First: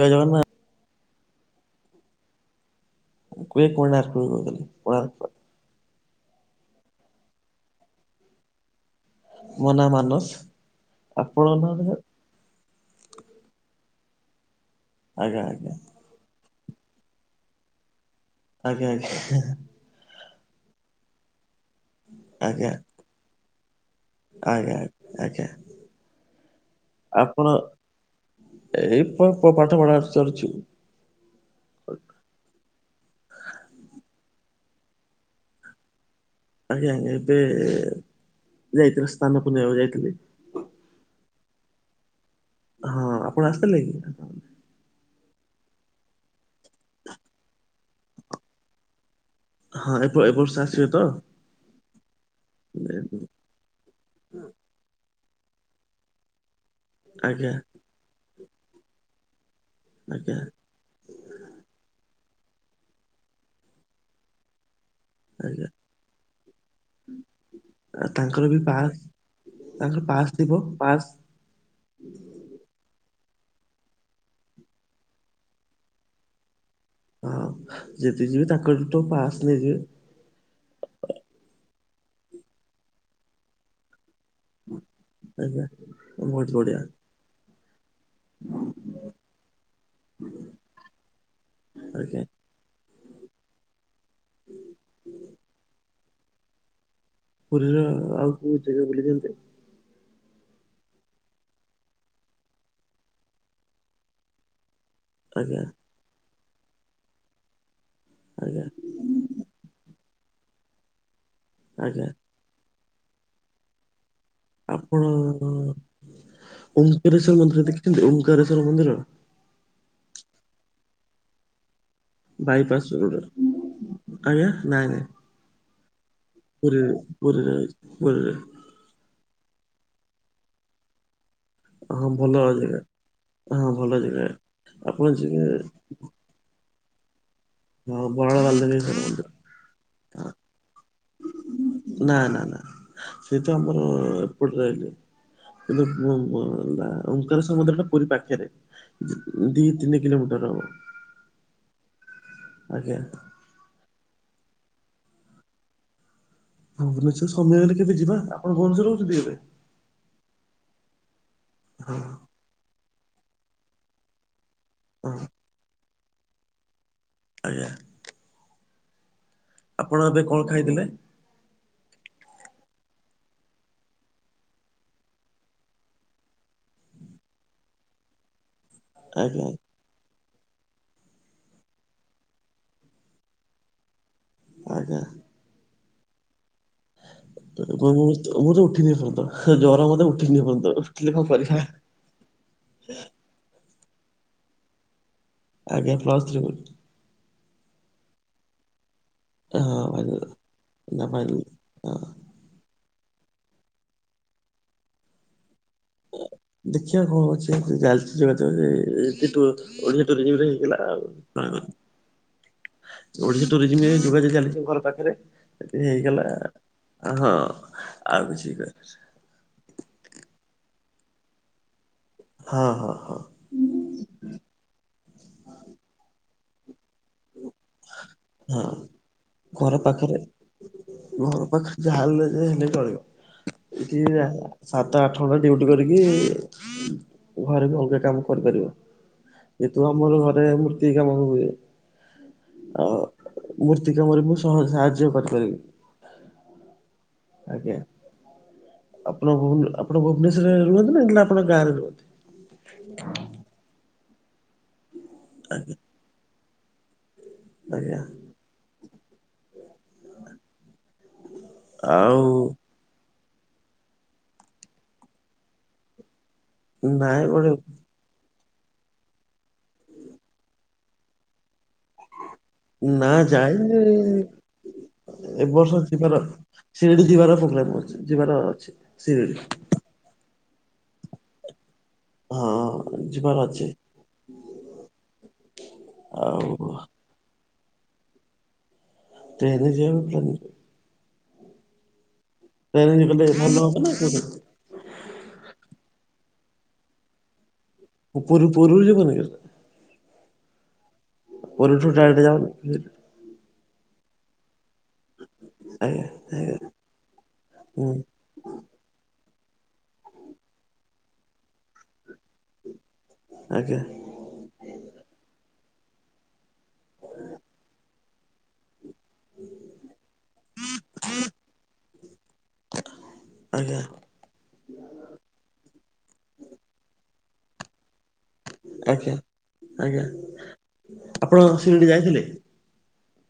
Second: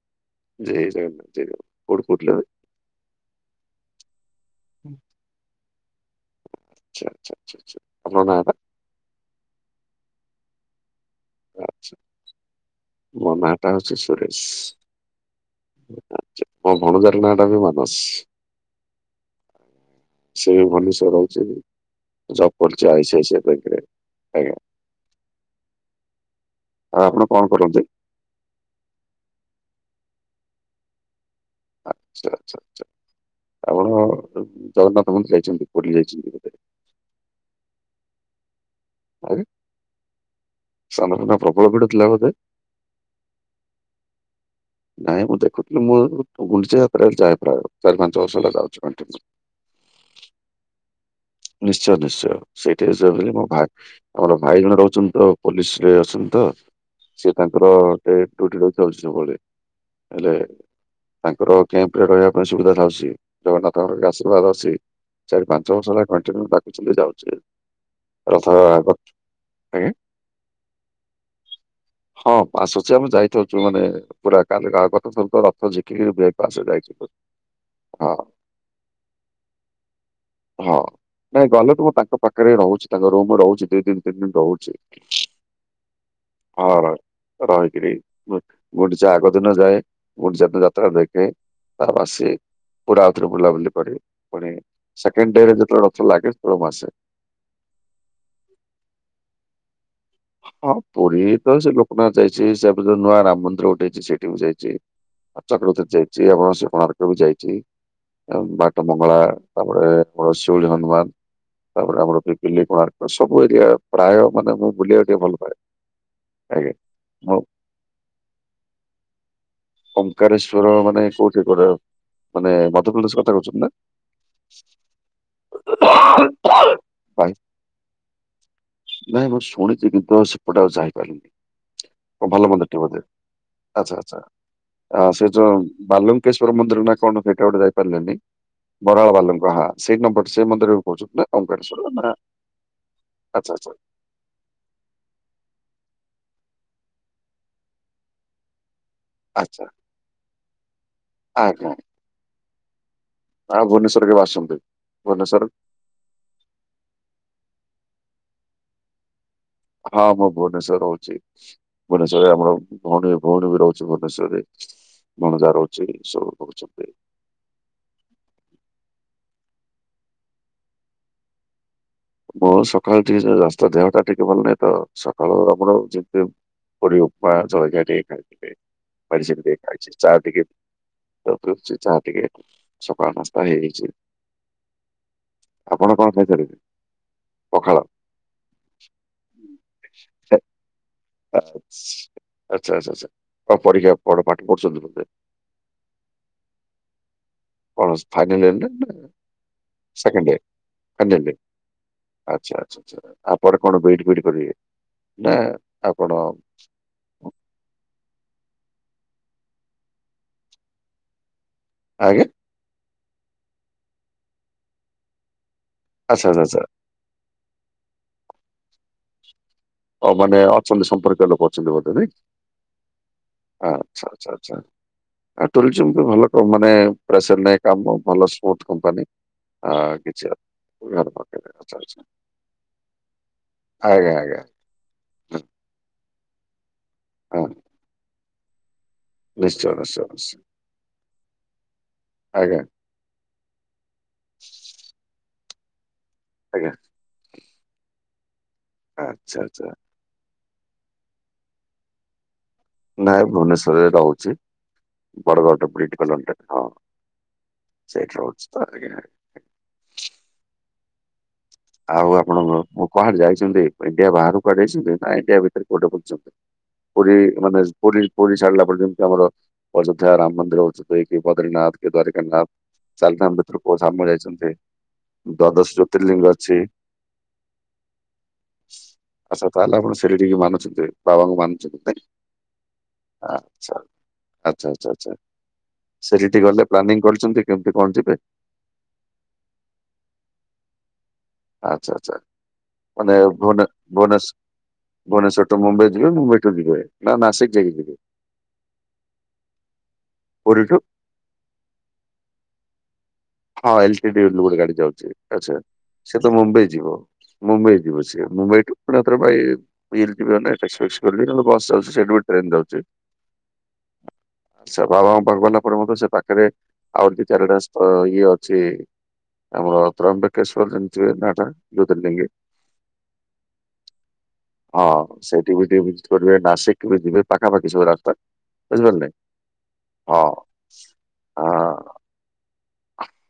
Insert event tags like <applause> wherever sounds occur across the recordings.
ଜୟ ଜଗନ୍ନା। ଜୟ ଜଗନ୍ନା, ଜୟ ଜଗନ। କଉଠୁ କହୁଥିଲେ ଭାଇ? କୁଏ କୋଣାର୍କ ରୁ କହୁଥିଲି କୋଣାର୍କ। ଚ୍ଛା ଚ୍ଛା ଚ୍ଛା ଚ୍ଛା ଆପଣଙ୍କ ନାଁ ଟା? ମୋ ନା ମାନସ। ଆପଣଙ୍କ ନାଁ ଆଚ୍ଛା ଟା <unintelligible> ମୋ ନାଁ ଟା ହଉଛି, ସୁରେଶ। ଆଜ୍ଞା ଆଜ୍ଞା। ଆଛା, ମୋ ଭଣଜାର ନାଁ ଟା ବି ମାନସ। ଆଜ୍ଞା ଆଜ୍ଞା। ସେ ବି ଭୁଅନେଶର ରହୁଚି। ଆଜ୍ଞା ଯବ୍ ଆଜ୍ଞା କରୁଛି ଆଇସି ଆଇସି ଆଇ ବ୍ୟାଙ୍କରେ। ଆଜ୍ଞା। ଆଜ୍ଞା, ଆଉ କଣ ଆପଣ କରନ୍ତି? ଏଇ ପ୍ପ ପାଠ ପଢା ଚାରଚି। ଆଛା ଚ୍ଛା ଛା, ଆପଣ ଜଗନ୍ନାଥ ମନ୍ଦିର ଯାଇଛନ୍ତି, ପୁରୀ ଯାଇଛନ୍ତି କେବେ? ଆଜ୍ଞା ଆଜ୍ଞା, ଏବେ ଯାଇଥିଲି, ଆଜ୍ଞା ସ୍ନାନ ପୂର୍ଣ୍ଣିମାକୁ ଯାଇଥିଲି। ସ୍ନାନ ପୂର୍ଣ୍ଣା ପ୍ରବଳ ଭିଡ଼ ଥିଲା ବୋଧେ। ହଁ, ଆପଣ ଆସିଥିଲେ କି? ନାଇଁ, ମୁଁ ଦେଖୁଥିଲି। ମୁଁ ଗୁଣ୍ଡିଚା ଯାତ୍ରା ଯାଏ ପ୍ରାୟ। ଚାରି ପାଞ୍ଚ ବର୍ଷ ହେଲା ଯାଉଛି କଣ୍ଟିନିୟୁ। ହଁ, ଏପ ଏବର୍ଷ ଆସିବେ ତ? ନିଶ୍ଚୟ, ନିଶ୍ଚୟ, ସେଇଠି ଯେ <unintelligible> ମୋ ଭା ଆମର ଭାଇ ଜଣେ ରହୁଛନ୍ତି ତ, ପୋଲିସ ରେ ଅଛନ୍ତି ତ, ସେ ଆଜ୍ଞା ତାଙ୍କର ଏ ଟୁଟୁ ଟା ଚାଲୁଛି ତମଆଡ଼େ, ଆଜ୍ଞା ହେଲେ ତାଙ୍କର କେମ୍ପରେ ରହିବା ପାଇଁ ସୁବିଧା ଥାଉଛି। ଜଗନ୍ନାଥଙ୍କର ଆଶୀର୍ବାଦ ଅଛି। ଚାରି ପାଞ୍ଚ ବର୍ଷ ହେଲା <unintelligible> ଯାଉଚି ଆ, ରଥ ତାଙ୍କର ବି ଆଗ। ପାସ୍! ଆଜ୍ଞା ତାଙ୍କର ପାସ୍ ଥିବ ପାସ୍। ହଁ, ପାସ୍ ଅଛି। ଆମେ ଯାଇଥାଉଛୁ ମାନେ ପୁରା କାଲି ରା ଗତ ଥର ତ, ରଥ ଝିକିକି ବ୍ରେକ୍ ପାସ୍ ଯାଇଛୁ <unintelligible> ହଁ, ଯେତେ ଯିବେ ତାଙ୍କଠୁ ତ ପାସ୍ ନେଇଯିବେ। ହଁ, ନାଇଁ ଗଲେ ତ, ମୁଁ ତାଙ୍କ ପାଖରେ ହି ରହୁଛି, ତାଙ୍କ ରୁମ୍ ରହୁଛି ଦି ଦିନ ଦିନେ ଦଉଛି। ଆଜ୍ଞା ବହୁତ ହ ବଢିଆ ରହିକିରି ମୁଁ ଗୁଣ୍ଡିଚା ଆଗଦିନ ଯାଏ। ଗୁଣ୍ଡିଚା ଦିନ ଯାତ୍ରା ଦେଖେ, ଆଜ୍ଞା। ତାବାସେ ପୁରା ଆଉଥରେ ବୁଲାବୁଲି କରି, ପୁଣି ସେକେଣ୍ଡ ଡେରେ ଯେତେଳେ ରଥ ଲାଗେ, ମୁଁ ଆସେ। ପୁରୀର ଆଉ କୋଉ ଜେଗା ବୁଲିଚନ୍ତି? ହଁ, ପୁରୀ ତ ସେଇ ଲୋକନାଥ ଯାଇଛି। ସେ ପର ଯ ନୂଆ ରାମ ମନ୍ଦିର ଗୋଟେ ହେଇଛି, ସେଇଠି ବି ଯାଇଛି। ଆଜ୍ଞା ଚକ୍ରତରେ ଯାଇଛି, ଆମ ସେ କଣାର୍କ ବି ଯାଇଛି। ଆଉ ଆଜ୍ଞା ବାଟ ମଙ୍ଗଳା, ତା'ପରେ ଆମର ଶିଉଳି ହନୁମାନ। ତା'ପରେ ଆଜ୍ଞା। ଆମର ପି ପିଲି, କୋଣାର୍କ ସବୁ ଏରିଆ ପ୍ରାୟ ମାନେ ମୁଁ ବୁଲିବା ଓଙ୍କାରେଶ୍ୱର ମୁଁ ମନ୍ଦିର ଦେଖିଛନ୍ତି? ଓଙ୍କାରେଶ୍ୱର ମନ୍ଦିର! ଓଙ୍କାରେଶ୍ଵର ମାନେ କୋଉଠି କଉଟା? ମାନେ ବାଇପାସ୍ ମଧପଲେଶ୍ ରୋଡ୍ କଥା କହୁଚନ୍ ନା? ଆଜ୍ଞା ନାଇଁ ନାଇଁ ପୁରୀରେ, ପୁରୀରେ ଅଛି, ପୁରୀରେ। ନାଇଁ, ମୁଁ ଶୁଣିଛି। କିନ୍ତୁ, ଆଉ ସେପଟେ ଆଉ ଯାଇପାରିଲିନି। ହଁ ଓ ଭଲ ମନ୍ଦରେ ଜାଗା ଟିଏ ବୋଧେ! ହଁ ଭଲ ଆଛା ଜାଗା। ଆଛା। ଆ ଆପଣ ସେ ଯିବେ ଯୋଉଁ ବାଲଙ୍କେଶ୍ଵର ମନ୍ଦିର ନା କଣ? ସେଇଟା ଗୋଟେ ଯାଇ ହଁ ପାରିଲେନି, ବରାଳ ବାଲଦେବୀଶ୍ୱର ବରାଳ ମନ୍ଦିର ବାଲାଙ୍କୁ ସେଇ ନମ୍ବର ସେଇ ମନ୍ଦିରେ ବି କହୁଛନ୍ତି, କେ ଶୁଣିଲ ନା? ସେଇ ଆଚ୍ଛା ତ ଆଚ୍ଛା। ଆମର ରହ କିନ୍ତୁ ଅଙ୍କାର ସମୁଦ୍ରଟା ପୁରୀ ପାଖରେ। ଆଚ୍ଛା ଦି ତିନି କିଲୋମିଟର ହବ। ଆଜ୍ଞା। ଆଜ୍ଞା। ହଁ ଭୁବନେଶ୍ୱର କେବେ ଆସନ୍ତି? ଭୁବନେଶର ଭୁବନେଶ୍ୱର ସମୟ ହେଲେ କେବେ ଯିବା, ଆପଣ ଭୁବନେଶ୍ୱର ରହୁଛନ୍ତି କି ଏବେ? ହଁ ମୁଁ ଭୁଅନେଶ୍ୱର ରେ ରହୁଛି, ହଁ। ଭୁବନେଶ୍ୱରରେ ଆମର ଭଉଣୀ, ଭଉଣୀ ବି ରହୁଛି ଭୁବନେଶ୍ୱର ରେ ହଁ ଭଣଜା ରହୁଛି, ସବୁ ରହୁଛନ୍ତି। ଆଜ୍ଞା ଆପଣ ଏବେ କଣ ଖାଇଥିଲେ? ମୁଁ ସକାଳୁ ରା ଦେହ ଟା ଟିକେ ଭଲ ନାହିଁ ତ ସକାଳୁ ଆମର ଯେମ ପୁରୀ ଉପମା ଜଳଖିଆ ଟିକେ ଖାଇଥିଲି, ଆଜ୍ଞା <unintelligible> ଚା ଟିକେ <unintelligible> ଯାହା ଟିକେ ସକାଳ ନାସ୍ତା ହେଇଯାଇଛି। ଆଜ୍ଞା। ଆପଣ କଣ ଖାଇସାରିବେ? ମଁ ତ ଉଠି ନେଇ ଏପରନ୍ତ, ଗରମତ ଉଠିନି ଏ ପରନ୍ତ। ଆଛା ଆଛା ଆଛା, ପରୀକ୍ଷା ପାଠ ପଢୁଛନ୍ତି ବୋଧେ? ଆଜ୍ଞା plus three. Final year final second year final ଇ ହଁ। ଆଛା ଆଛା ଆଛା, ଆପରେ କଣ ବିଇଡି ଫିଇଡି କରିବେ ନା ଆପଣ? ଦେଖିବା କଣ ହଉଛି, <unintelligible> ଓଡ଼ିଆ ତ ରିୟୁଜ୍ ହେଇଥିଲା ଆଉ ଆଜ୍ଞା। ଓଡ଼ିଶା ଟୁରିଜିମ୍ ରେ ଯୋଗାଯୋଗ ଚାଲିଛି ଘର ପାଖରେ, ଯଦି ଆଚ୍ଛା ହେଇଗଲା ଆଚ୍ଛା ଆଚ୍ଛା <unintelligible> ଅ ମାନେ ଅଛନ୍ତି ସମ୍ପର୍କୀୟ ଲୋକ ଅଛନ୍ତି ବୋଧେ ନାଇଁ? ହଁ ହଁ ହଁ। ଆଛା ଆଛା ଆଛା, ଆ ଟୁରିଜମ୍ କୁ ଭଲକମ୍ ମାନେ ପ୍ରେସର ନାଇ କାମ, ଭଲ ସ୍ମୁଥ୍ ହଁ କମ୍ପାନୀ। ଆ ଘର ପାଖରେ, କିଛି ଅ- ଘର ପାଖରେ ଯାହା ହେଲେ ଯେ ହେଲେ ଚଳିବ। ଆଜ୍ଞା ଆଜ୍ଞା। ସାତଆଠ ଘଣ୍ଟା ହଁ ଡିଉଟି କରିକି, ହଁ ଘରେ ବି ଅଲଗା କାମ କରିପାରିବ। ନିଶ୍ଚୟ ଏତୁ ନିଶ୍ଚୟ ଆମର ନିଶ୍ଚୟ ଘରେ ମୂର୍ତ୍ତି କାମ ହୁଏ। ଆଜ୍ଞା ଆଉ ମୂର୍ତ୍ତି କାମରେ ମୁଁ ସହଜ ସାହାଯ୍ୟ କରି ପାରିବି ଆଜ୍ଞା ଆଜ୍ଞା ଆପଣ ଆଚ୍ଛା ଆଚ୍ଛା ଭୁବୁନେ ଆପଣ ଭୁବନେଶ୍ୱରରେ ରୁହନ୍ତି ନା କି ନା ଆପଣ ଗାଁରେ ରୁହନ୍ତି? ନାଇଁ ଭୁବନେଶ୍ୱର ରେ ରହୁଛି ଵଡ଼ଗଡ଼ର ବ୍ରିଟ୍ କଲୋନୀରେ। ହଁ। ଆଜ୍ଞା ସେଇଠି ରହୁଛି ତ ଟିକେ ଆଉ ଆପଣ ମୁଁ କୁଆଡେ଼ ଯାଇଛନ୍ତି? ଇଣ୍ଡିଆ ବାହାରୁ କୁଆଡେ଼ ଯାଇଛନ୍ତି, ନା ଇଣ୍ଡିଆ ଭିତରେ କୋଉଠେ ବୁଲିଛନ୍ତି? ପୁରୀ ନାଇଁ ଗୋଟେ ମାନେ ଜ୍ ପୁରୀ ପୁରୀ ଛାଡ଼ିଲା ପରେ ଯେମିତି ଆମର ଅଯୋଧ୍ୟା ରାମ୍ ମନ୍ଦିର ହେଉଛି କି, ବଦିର୍ ନାଥ କି, ଦ୍ୱାରିକା ନାଥ୍ ନା ଯାଇନି ଏବ ଦ୍ଵାଦଶ ବର୍ଷ ଯିବାର ଜ୍ୟୋତିର୍ଲିଙ୍ଗ ଅଛି। ଅ ସିରିଡ଼ି ଯିବାର ପ୍ରୋଗ୍ରାମ୍ କରୁଚି, ଯିବାର ଅଛି, ଆଚ୍ଛା ସିରିଡ଼ି। ତାହେଲେ ଆପଣ ସିରିଡ଼ି କୁ ମାନୁଛନ୍ତି, ବାବାଙ୍କୁ ମାନୁଛନ୍ତି ନାଇଁ ହଁ ଯିବାର ଅଛି। ଆଛା ଆଛା ଆଛା ଆଛା ସେଠିକି ଟି ଆଉ ଗଲେ ପ୍ଲାନିଂ କରିଛନ୍ତି କେମିତି କଣ ଯିବେ? ଟେନ୍ ଯିବା ପାଇଁ ପ୍ଲାନି କ? ଆଛା ଆଛା ଟ୍ରେନରେ ମାନେ ଗଲେ ଭଲ ଭୋନେ ହବ ନା କୋଉଠି? ଭୋନେଶ୍ ଭୁନେଶ୍ୱର ଟୁ ମୁମ୍ବାଇ ଯିବେ ମୁମ୍ବାଇଠୁ ଯିବେ ନା ନାସିକ୍ ଯାଇକି ଯିବେ? ମୁଁ ପୁରୀ ପୁରୀରୁ ଯିବିନି ଏକା ପୁରିଠୁ? ପୁରୀଠୁ ଡାଇରେକ୍ଟେ ଯାଉନି। ହଁ ଏଲଟିଡି ଏବେ ଗୋଟେ ଗାଡ଼ି ଯାଉଚି ଆଛା ଆଜ୍ଞା ସିଏ ତ ଆଜ୍ଞା ମୁମ୍ବାଇ ଯିବ ମୁମ୍ବାଇ ହୁଁ ଯିବ ସିଏ। ମୁମ୍ବାଇ ଠୁ ପୁରା <inaudible> ଭାଇ। ବିଲ୍ ଠୁ ଟ୍ରେନ୍ ଏକ୍ ପ୍ରେସ୍ ଯାଉଛି <inaudible> ନହେଲେ ବସ୍ ଯାଉଚି ସେଠୁ ଗୋଟେ ଟ୍ରେନ ଯାଉଚି। ଆଜ୍ଞା। ସେ ବାବାଙ୍କ ପାଖକୁ ଗଲା ପରେ ମଧ୍ୟ ସେ ପାଖରେ ଆହୁରି ଦିଇ ଚାରିଟା <unintelligible> ଇଏ ଅଛି ଆମର <unintelligible> ନାଁଟା ଜୋତିର୍ଲିିଙ୍ଗ। ଆଜ୍ଞା। ହଁ ସେଇଠି ବି ଟିକେ ଭିଜିଟ୍ କରିବେ ନାସିକ୍ ବି ଯିବେ ପାଖାପାଖି ସବୁ ରାସ୍ତା। ବୁଝିପାରିଲେ ଆଜ୍ଞା ଆଜ୍ଞା ହଁ ଆପଣ ଶିରିଡି ଅଁ। ଯାଇଥିଲେ।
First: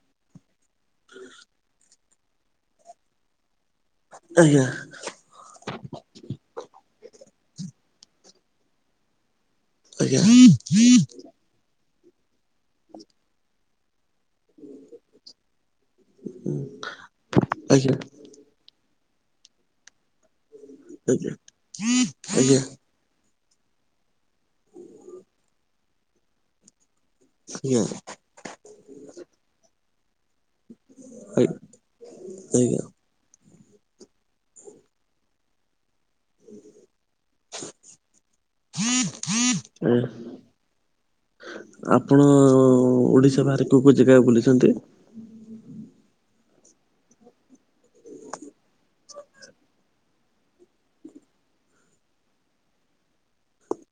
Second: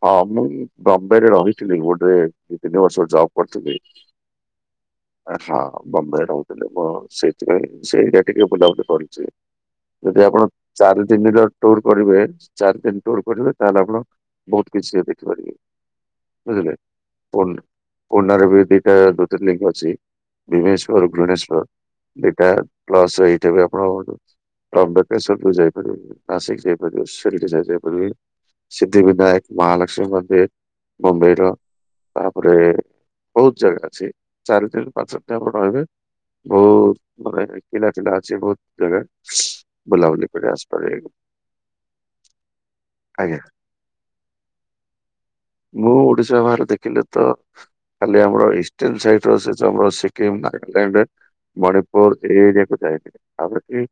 ହଁ ମୁଁ ବମ୍ବେରେ ରହିଥିଲି ଗୋଟେ ଦି ତିନି ବର୍ଷ ଜବ୍ କରିଥିଲି। ଆଜ୍ଞା। ହଁ ବମ୍ବେରେ ରହୁଥିଲେ ମୁଁ ସେଥିପାଇଁ ସେଇଟା ଟିକେ ବୁଲାବୁଲି କରିଚି। ଆଜ୍ଞା ଆଜ୍ଞା ଯଦି ଆପଣ ଚାରିଦିନି ର ଟୁର୍ କରିବେ ଚାରିଦିନ୍ ଟୁର କରିବେ ତାହେଲେ ଆପଣ ବହୁତ୍ କିଛି ସେ ଦେଖିପାରିବେ ବୁଝିଲେ ଫୋନରେ ଆଜ୍ଞା ଆଜ୍ଞା କୋନାରେ ବି ଦିଇଟା। ଜୋତିର୍ଲିଙ୍ଗ ଅଛି ଭୀମେଶ୍ଵର, ଘୃଣେଶ୍ଵର ଦିଇଟା ଆଜ୍ଞା ପ୍ଲସ ଏଇଠା ବି ଆପଣଙ୍କର <unintelligible> ଯାଇପାରିବେନି ନାସିକ ଯାଇପାରିବେ। ଆଜ୍ଞା <unintelligible> <unintelligible> ମହାଲକ୍ଷ୍ମୀ ମନ୍ଦିର ମୁମ୍ବାଇର ତାପରେ ଆଜ୍ଞା ବହୁତ ଜାଗା ଅଛି। ଚାରି ଦିନ ପାଞ୍ଚ ଦିନ ଆପଣ ରହିବେ। ବହୁତ ମାନେ କିଲା ଫିଲା ଅଛି। ବହୁତ ଜାଗା ବୁଲାବଲି କରିକି ଆସି ପାରିବେ କି ଆପଣ ଆଜ୍ଞା ଓଡିଶା ବାହାରେ କୋଉ କୋଉ ଜାଗା ବୁଲିଚନ୍ତି? ମୁଁ ଓଡିଶା ବାହାରେ ଦେଖିଲେ ତ ଖାଲି ଆମର ଇଷ୍ଟନ ସାଇଡର ସେ ଜବର୍ ସି ସିମ୍ ନାଗାଲାଣ୍ଡ ମଣିପୁରର୍ ଏ ଇରିଆକୁ ଯାଇ ଆର କି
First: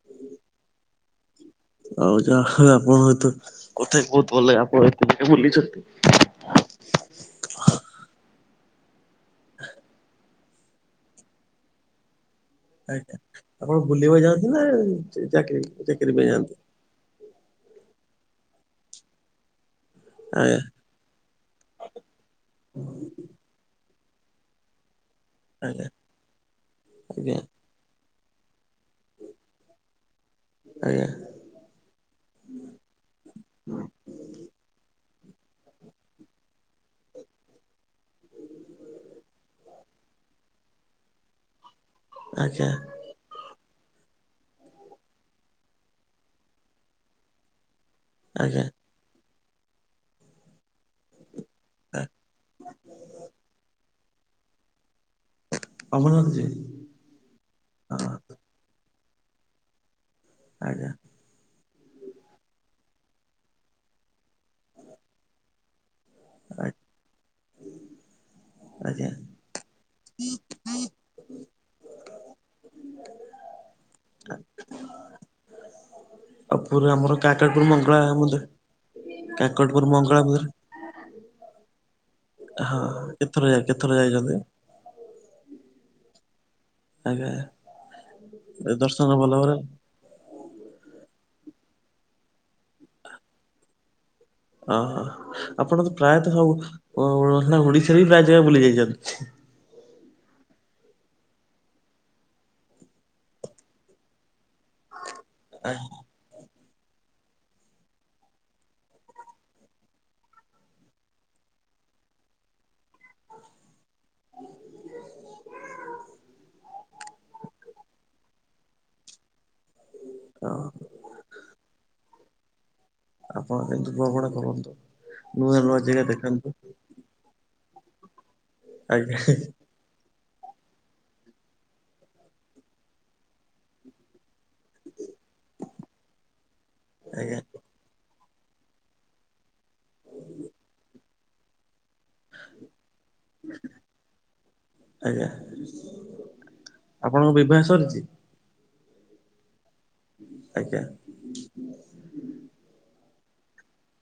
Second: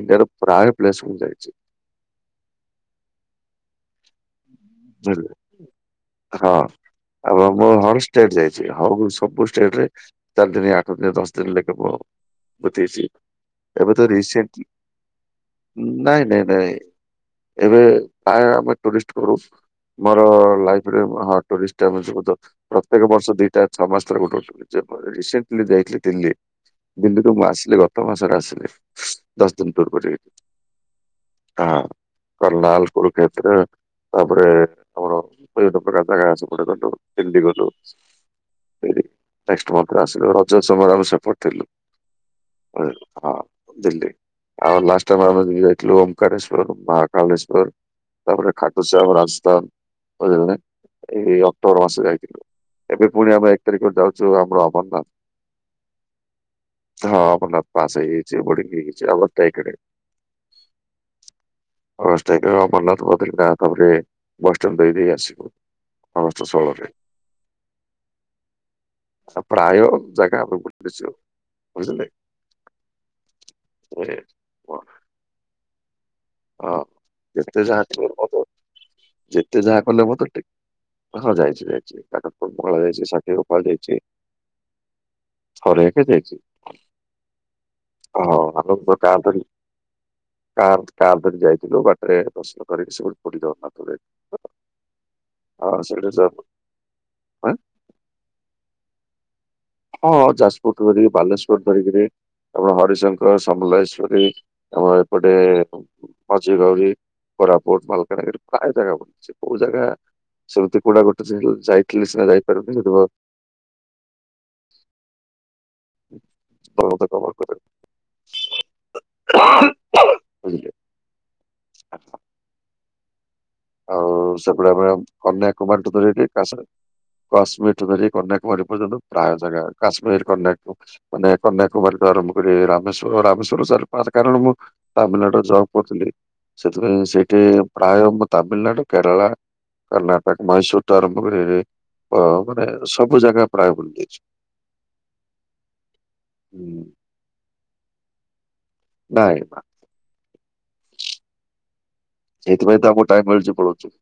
ଇଣ୍ଡିଆର ପ୍ରାୟ ପ୍ଲେସ ମୁଁ ଯାଇଚି। ଆଉ ଯାହା ହୋଉ ଆପଣ ସହିତ କଥାହେଇ ବୋହୁତ ଭଲ ଲା ଆପଣ ଏତେ ଜାଗା ବୁଝିଲେ ବୁଲିଚନ୍ତି। ହଁ ଆ ମୁଁ ହରଷ୍ଟେଟ ଯାଇଚି ହ ସବୁ ଷ୍ଟେଟ୍ ରେ ଚାରି ଦିନି ଆଠ ଦିନି ଦଶ ଦିନ ଲେଖା ପଳୋଉ। ବୋହୁତ ଇଜି ଆଜ୍ଞା। ଆପଣ ଏବେ ତ ବୁଲିବାକୁ ଯାଆନ୍ତି ନା ରିସେଣ୍ଟଲି ଚାକିରି ଚାକିରି ନାଇଁ ପାଇଁ ନାଇଁ ଯାଆନ୍ତି? ନାଇଁ ଏବେ ପ୍ରାୟ ଆମେ ଟୁରିଷ୍ଟ କରୁ ମୋର ଆଜ୍ଞା ଲା ହଁ ଟରିଷ୍ଟ ଯ ପ୍ରତ୍ୟେକ ବର୍ଷ ଦିଟା ଛଅ ମାସ ଗୋଟେ ଗୋଟେ ରିଶି ଲି ଆଜ୍ଞା ଯାଇଥିଲି ଦିଲ୍ଲୀ ତ ଆଜ୍ଞା ମୁଁ ଆସିଲେ ର ତ ମାସରେ ଆସିଲେ ଦଶ ଦିନ ପୂର୍ବଯେ ଆଜ୍ଞା। ହଁ କରନାଲ କୁରୁକ୍ଷେତ୍ର ତାପରେ ଆମର ବିଭିନ୍ନ ପ୍ରକାର ଜାଗା ଅସ ଗୋଟେ ଗଲୁ ଡି ଗଲୁ। ରେ ଆସିଲୁ ରଜ ସମୟରେ ଆମେ ସେପଠଥିଲୁଁ। ଆଜ୍ଞା ଆଜ୍ଞା ଦିଲ୍ଲୀ ଆଉ ଲାଷ୍ଟ ଟାଇମ ଆମେ ଏୁ ଓମ୍କେଶ୍ଵର ମହାକାଳେଶ୍ଵର ତାପରେ ଆଜ୍ଞା ଆସାମ, ରାଜସ୍ଥାନ <unintelligible> ଏଇ ଅକ୍ଟୋବର ମାସ ଯାଇଥିଲୁ। ଏବେ ଫୁଣି ଆମେ ଏକ ତାରିଖରେ ଯାଉଚୁ ଆମର ଅମରନାଥ। ଅମରନାଥ ଯିବେ? ହଁ ହଁ ମନତ ପାସ ହଁ ହେଇ ଯାଇଚି, ବଡିଙ୍ଗ ହେଇ ଯାଇଚି ଅଗଷ୍ଟ ଏକ ରେ। ଆଜ୍ଞା। <unintelligible> ଅମରନାଥ ବଦ୍ରିନାଥ ତାପରେ ବସ୍ ଷ୍ଟପ ଦେଇ ଦେଇ ଆସିବୁ। ସମସ୍ତ ସରେ ଆଜ୍ଞା ଆ ପ୍ରାୟ ଜାଗା <unintelligible> ବୁଝିଲେ। ଓ ଏ ଆଉ ହଁ ପୁରା ଆମର ଯେତେ କାକଟପୁର ଯାହା ମଙ୍ଗଳା ବ ମତ ମନ୍ଦିର ଯେତେ ଯାହା କାକଟପୁର କଲେ ମଙ୍ଗଳା ମୋତ ମନ୍ଦିର ଟି ହଁ ଯାଇଚି ଯାଇଚି <unintelligible> ହଁ ମଙ୍ଗଳା ଯାଇଚି ସାକ୍ଷି କେତେଥର ଗୋପାଳ କେତେଥର ଯାଇଚି। ଯାଇଛନ୍ତି? ଥରେକ ଯାଇଚି ଆଜ୍ଞା ଓ ହ ଏ ଆମଙ୍କ ଦର୍ଶନ ତା ଭଲ ଧରି ଭାବରେ କା କାଲ ତକ ଯାଇଥିଲୁ ବାଟରେ ଦର୍ଶନ କରିକି ସେଠ ପଡିଦଉନାଥ ଯାଇ ଓହୋ ହଁ ଆପଣ ତ ସେଇଠି ଯ ପ୍ରାୟତଃ ହବ ଉଁ ଓଡିଶାରେ ବି ପ୍ରାୟ ଜାଗା ବୁଲି ଯାଇଛନ୍ତି। ହଁ ଯାଜପୁରଠୁ ଧରିକି ବାଲେଶ୍ଵର ଧରିକିରି ଆମର ହରିଶଙ୍କର, ସମଲେଇଶ୍ଵରୀ ଆମର ଏପଟେ ମାଝଗାଉରି, କୋରାପୁଟ, ମାଲକାନଗିରି ପ୍ରାୟ ଜାଗା ବଛି କୋଉ ଜାଗା ଶମୃତି କୁଡା ଗୋଟେ ଯାଇଥିଲି ସିନା ଯାଇପାରୁନି କିନ୍ତୁ ଭ <inaudible> <unintelligible> ହଁ। <inaudible> ଆପଣ ଯା ଆଉ ସେପଟେ ଆମର କନ୍ୟା କୁମାରୀ ଠୁ ଜାଗା ଧରି ଟିକେ ଦେଖନ୍ତୁ କାସ୍ କାଶ୍ମୀର ଠୁ ଧରିକି କନ୍ୟାକୁମାରୀ ପର୍ଯ୍ୟନ୍ତ ଆଜ୍ଞା ପ୍ରାୟ ଜାଗା। କାଶ୍ମୀର କନ୍ୟାକୁ ମାନେ କନ୍ୟାକୁମାରୀ ଠୁ ଆରମ୍ଭ କରି ରାମେଶ୍ଵର ରାମେଶ୍ଵର ଚାରି ପାଞ୍ଚ କାରଣ ମୁଁ। ତାମିଲନାଡୁ ରେ ଜବ୍ କରୁଥିଲି। ସେଥିପାଇଁ ସେଇଠି ଆଜ୍ଞା ପ୍ରାୟ ମୁଁ ତାମିଲନାଡୁ କେରଳା କର୍ଣ୍ଣାଟକ ମହୀଶୂର ଠୁ ଆରମ୍ଭ ଆ ଅ ମାନେ ସବୁ ଜାଗା ପ୍ରାୟ ବୁଲି ଦେଇଛି। ଆଜ୍ଞା ହୁଁ। ଆପଣଙ୍କ ବିବାହ ସରିଛି? ନାଇଁ ବା। ଆଜ୍ଞା। ସେଇଥିପାଇଁ ତ ଆମକୁ ଟାଇମ ମିଳୁଛି ପଳଉଛୁ।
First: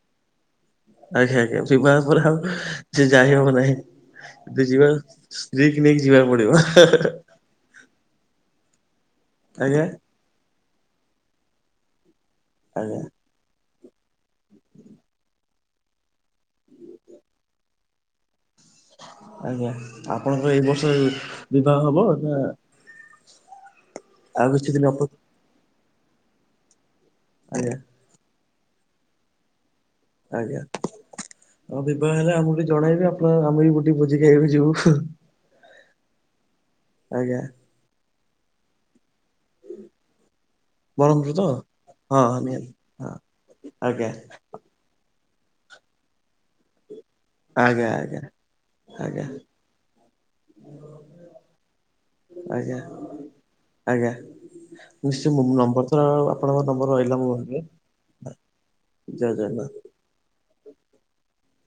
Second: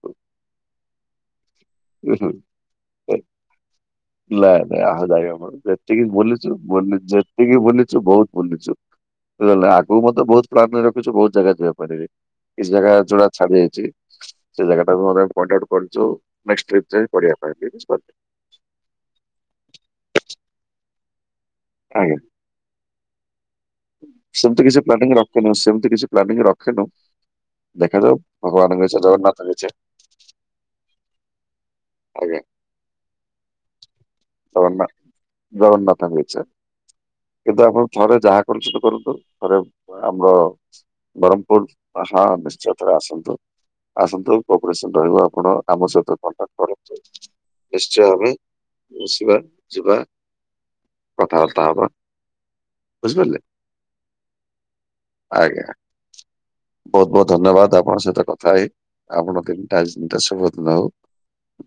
ଆଜ୍ଞା ଆଜ୍ଞା ବିବାହ ପରେ ଆଉ ଯେ ଯାଇ ହବ ନାହିଁ। ନାଇଁ ଯଦି ନାଇଁ ଯିବ ଆଉ ଯାଇ ସ୍ତ୍ରୀକି ନେଇକି ଯିବାକୁ ପଡିବ। ଜେତିକି ବୁଲିଚୁ ବହୁତ ବୁଲିଚୁ ବୁଝିଲେନା ଆଜ୍ଞା। ଆଗକୁ ମତେ ବହୁତ ପ୍ଲାନରେ ରଖିଛୁ ବହୁତ ଜାଗା ଯିବା ପାଇଁ କିଛି ଜାଗା ଆଜ୍ଞା ଯୋଟା। ଛାଡ଼ି ଯାଇଛି ସେ ଜାଗା ଟାକୁ ଆମେ ପଏଣ୍ଟ ଆଉଟ କରିଛୁ ନେଷ୍ଟ ଟ୍ରିପ ଯାଇ ପଡ଼ିବା ପାଇଁ। ଆଜ୍ଞା ଆପଣଙ୍କର ଏଇ ବର୍ଷ ବିବାହ ହବ ନା ଆଉ ସେମତି କିଛି ଦିନ ଅପ ପ୍ଲାନିଂ ରଖିନୁ ସେମିତି କିଛି ପ୍ଲାନିଂ ରଖିନୁ ଆଜ୍ଞା ଦେଖାଯାଉ। ଭଗବାନଙ୍କ ଇଚ୍ଛା ଜଗନ୍ନାଥ ଙ୍କ ଇଚ୍ଛା ଆଜ୍ଞା ହଁ ବିବାହ ହେଲେ ଆଜ୍ଞା ଆମକୁ ଟିକେ ଜଣେଇବି ଆପଣ ଆମେ ବି ଗୋଟେ ଭୋଜି ଖାଇବାକୁ ଜଗନ୍ନାଥ ଯିବୁ। ଜଗନ୍ନାଥଙ୍କ ଇଚ୍ଛା ଆଜ୍ଞା କିନ୍ତୁ ଆପଣ ଥରେ ଯାହା କରୁଛନ୍ତି କରନ୍ତୁ ଥରେ ଆମର ବ୍ରହ୍ମପୁର ହଁ ନିହାତି ନିଶ୍ଚିନ୍ତ ଥରେ ହଁ ଆସନ୍ତୁ ଆଜ୍ଞା ଆସନ୍ତୁ କୋପରେସନ ରହିବ ଆପଣ ଆମ ସହିତ କଣ୍ଟାକ୍ଟ କରନ୍ତୁ। ଆଜ୍ଞା ନିଶ୍ଚୟ ଆଜ୍ଞା। ଆମେ ଆଜ୍ଞା ମିଶିବା ଯିବା। କଥାବାର୍ତ୍ତା ହେବା ଆଜ୍ଞା ବୁଝିପାରିଲେ। ଆଜ୍ଞା। ନିଶ୍ଚୟ ମୁଁ ଆଜ୍ଞା ନମ୍ବର। ର ଆପଣଙ୍କ ନମ୍ବର ବହୁତ ରହିଲା ମୋ ବହୁତ ପାଖରେ ଧନ୍ୟବାଦ ଆପଣଙ୍କ ସହିତ କଥା ହେଇ ଜୟ ଆପଣ ତିନିଟା ଜଗନ୍ନାଥ। ଶୁଭ ଦିନ ହଉ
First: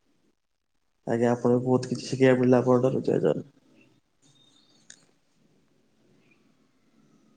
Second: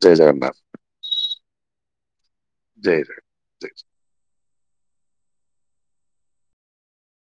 ଜୟ ଜଗନ୍ନାଥ। ଆଜ୍ଞା ଆପଣଙ୍କଠୁ ବହୁତ କିଛି ଶିଖିବାକୁ ମିଳିଲା ଆପଣଙ୍କ ଠାରୁ ଜୟ ଜଗନ୍ନାଥ।